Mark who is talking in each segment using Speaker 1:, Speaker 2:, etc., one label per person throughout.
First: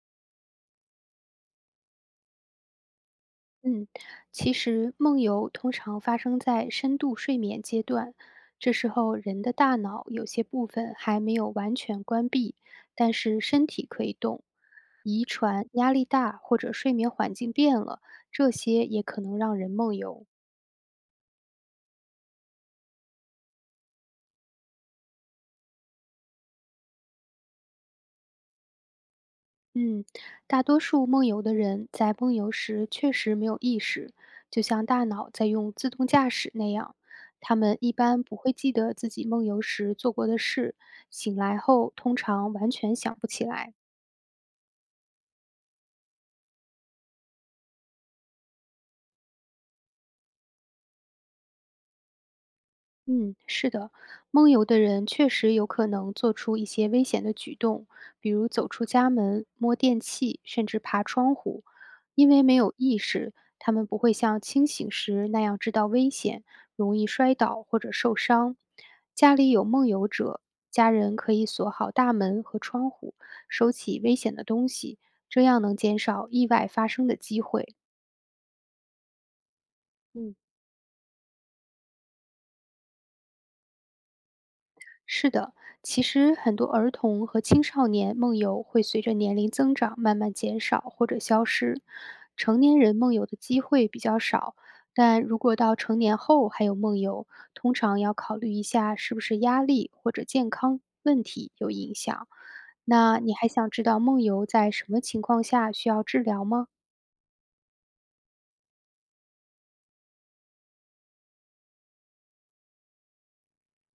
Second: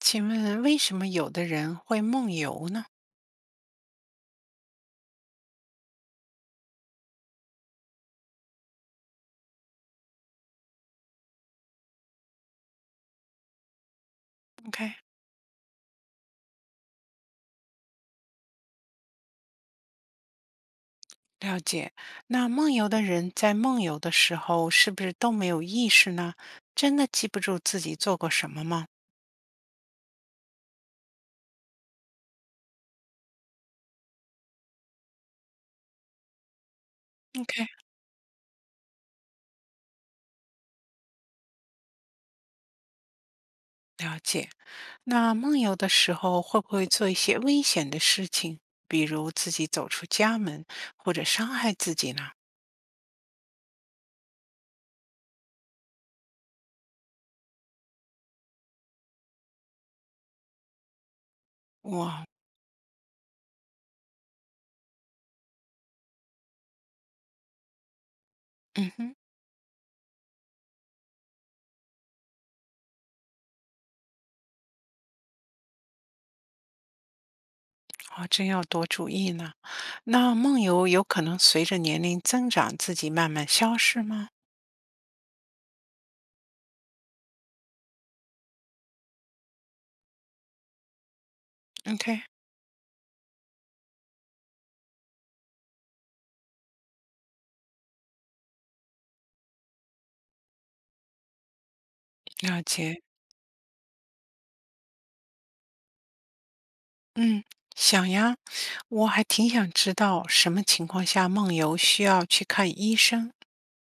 Speaker 1: 请问为什么有的人会梦游呢
Speaker 2: 嗯，其实梦游通常发生在深度睡眠阶段，这时候人的大脑有些部分还没有完全关闭，但是身体可以动。
Speaker 1: ？OK，
Speaker 2: 遗传、压力大或者睡眠环境变了，这些也可能让人梦游。
Speaker 1: 了解。那梦游的人在梦游的时候是不是都没有意识呢？真的记不住自己做过什么吗
Speaker 2: 嗯，大多数梦游的人在梦游时确实没有意识，就像大脑在用自动驾驶那样。他
Speaker 1: ？OK，
Speaker 2: 们一般不会记得自己梦游时做过的事，醒来后通常完全想不起来。
Speaker 1: 了解。那梦游的时候会不会做一些危险的事情，比如自己走出家门或者伤害自己呢？
Speaker 2: 嗯，是的，梦游的人确实有可能做出一些危险的举动，比如走出家门、摸电器，甚至爬窗户。
Speaker 1: 哇，
Speaker 2: 因为没有意识，他们不会像清醒时那样知道危险，容易摔倒或者受伤。
Speaker 1: 嗯哼，
Speaker 2: 家里有梦游者，家人可以锁好大门和窗户，收起危险的东西，这样能减少意外发生的机会。
Speaker 1: 我真要多注意呢。那
Speaker 2: 嗯。
Speaker 1: 梦游有可能随着年龄增长自己慢慢消失吗
Speaker 2: 是的，其实很多儿童和青少年梦游会随着年龄增长慢慢减少或者消失，
Speaker 1: ？OK，
Speaker 2: 成年人梦游的机会比较少。但如果到成年后还有梦游，通常要考虑一下是不是压力或者健康问题有影响。
Speaker 1: 了解。
Speaker 2: 那你还想知道梦游在什么情况下需要治疗吗？
Speaker 1: 嗯，想呀，我还挺想知道什么情况下梦游需要去看医生。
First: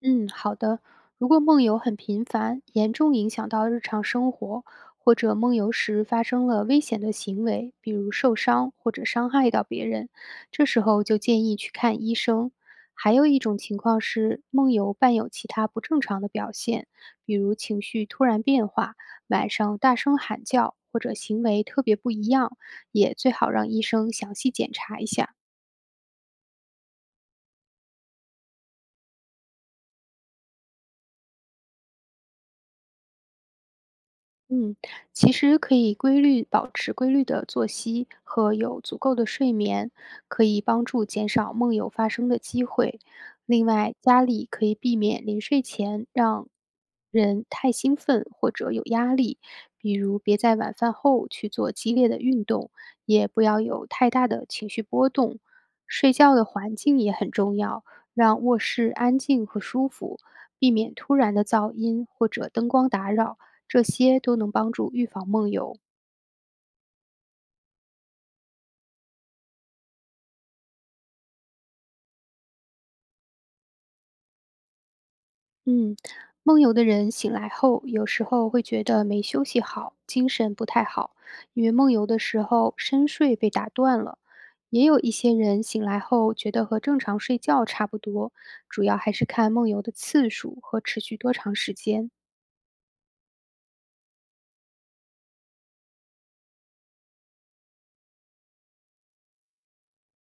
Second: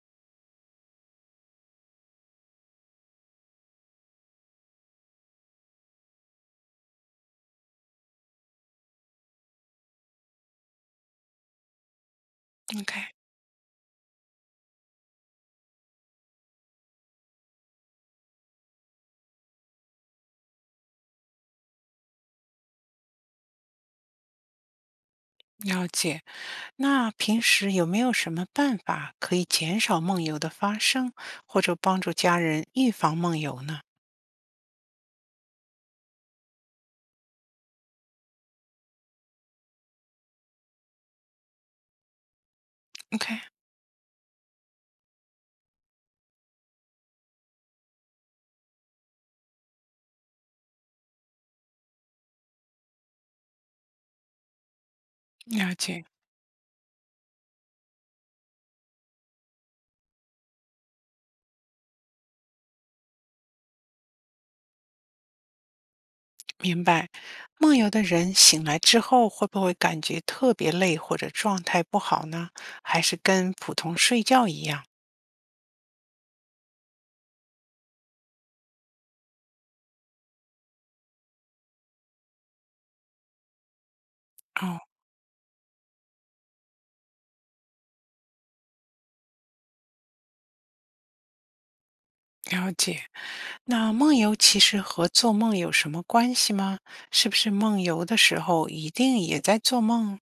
Speaker 2: 嗯，好的。如果梦游很频繁，严重影响到日常生活，或者梦游时发生了危险的行为，比如受伤或者伤害到别人，这时候就建议去看医生。
Speaker 1: OK，
Speaker 2: 还有一种情况是梦游伴有其他不正常的表现，比如情绪突然变化、晚上大声喊叫或者行为特别不一样，也最好让医生详细检查一下。
Speaker 1: 了解。那平时有没有什么办法可以减少梦游的发生，或者帮助家人预防梦游呢
Speaker 2: 嗯，其实可以保持规律的作息和有足够的睡眠，可以帮助减少梦游发生的机会。
Speaker 1: ？OK，
Speaker 2: 另外，家里可以避免临睡前让人太兴奋或者有压力，比如别在晚饭后去做激烈的运动，也不要有太大的情绪波动。
Speaker 1: 了解，
Speaker 2: 睡觉的环境也很重要，让卧室安静和舒服，避免突然的噪音或者灯光打扰。这些都能帮助预防梦游。
Speaker 1: 明白。梦游的人醒来之后会不会感觉特别累或者状态不好呢？还是跟普通睡觉一样
Speaker 2: 嗯，梦游的人醒来后，有时候会觉得没休息好，精神不太好，因为梦游的时候深睡被打断了。也
Speaker 1: 哦。
Speaker 2: 有一些人醒来后觉得和正常睡觉差不多，主要还是看梦游的次数和持续多长时间。
Speaker 1: 了解。那梦游其实和做梦有什么关系吗？是不是梦游的时候一定也在做梦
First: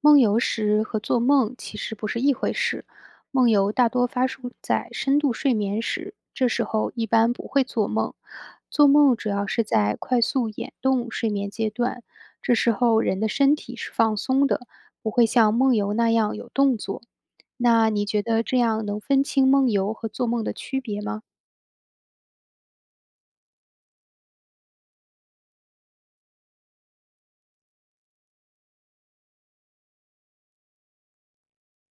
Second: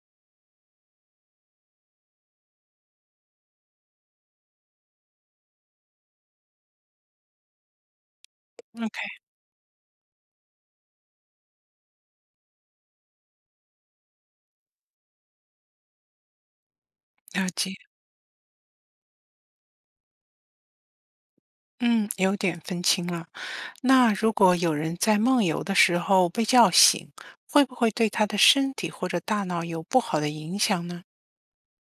Speaker 2: 梦游时和做梦其实不是一回事，梦游大多发生在深度睡眠时，这时候一般不会做梦。做
Speaker 1: ？OK，
Speaker 2: 梦主要是在快速眼动睡眠阶段，这时候人的身体是放松的，不会像梦游那样有动作。
Speaker 1: 了解。
Speaker 2: 那你觉得这样能分清梦游和做梦的区别吗？
Speaker 1: 嗯，有点分清了。那如果有人在梦游的时候被叫醒，会不会对他的身体或者大脑有不好的影响呢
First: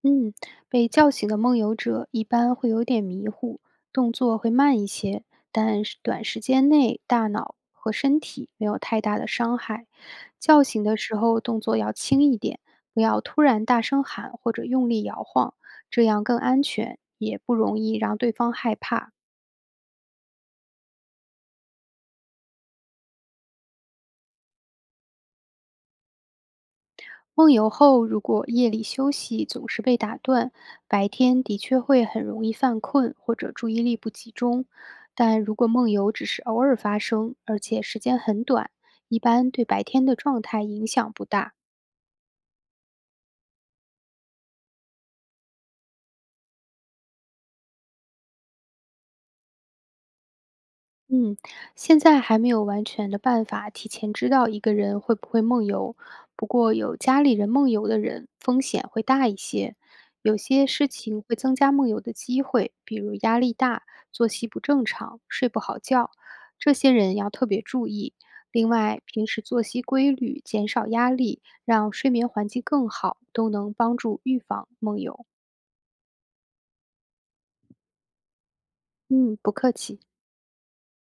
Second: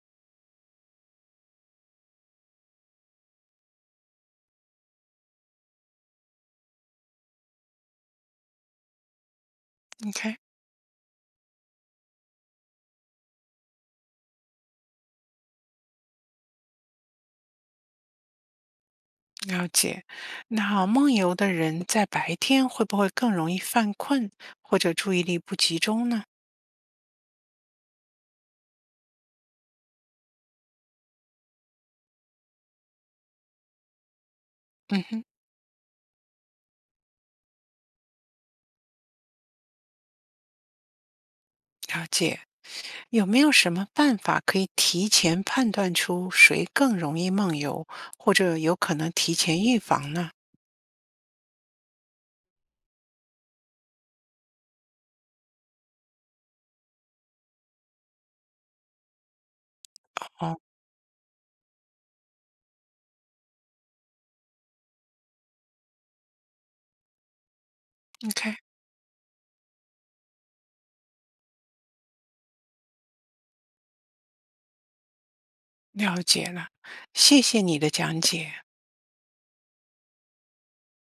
Speaker 2: 嗯，被叫醒的梦游者一般会有点迷糊，动作会慢一些，但是短时间内大脑和身体没有太大的伤害。
Speaker 1: ？OK，
Speaker 2: 叫醒的时候动作要轻一点，不要突然大声喊或者用力摇晃，这样更安全，也不容易让对方害怕。
Speaker 1: 了解。那梦游的人在白天会不会更容易犯困或者注意力不集中呢？
Speaker 2: 梦游后，如果夜里休息总是被打断，白天的确会很容易犯困或者注意力不集中。
Speaker 1: 嗯哼，
Speaker 2: 但如果梦游只是偶尔发生，而且时间很短，一般对白天的状态影响不大。
Speaker 1: 了解。有没有什么办法可以提前判断出谁更容易梦游，或者有可能提前预防呢？
Speaker 2: 嗯，现在还没有完全的办法提前知道一个人会不会梦游，不过有家里人梦游的人风险会大一些。有
Speaker 1: 哦
Speaker 2: 些事情会增加梦游的机会，比如压力大、作息不正常、睡不好觉，这些人要特别注意。
Speaker 1: ，OK，
Speaker 2: 另外，平时作息规律、减少压力，让睡眠环境更好，都能帮助预防梦游。
Speaker 1: 了解了，谢谢你的讲解。
Speaker 2: 嗯，不客气。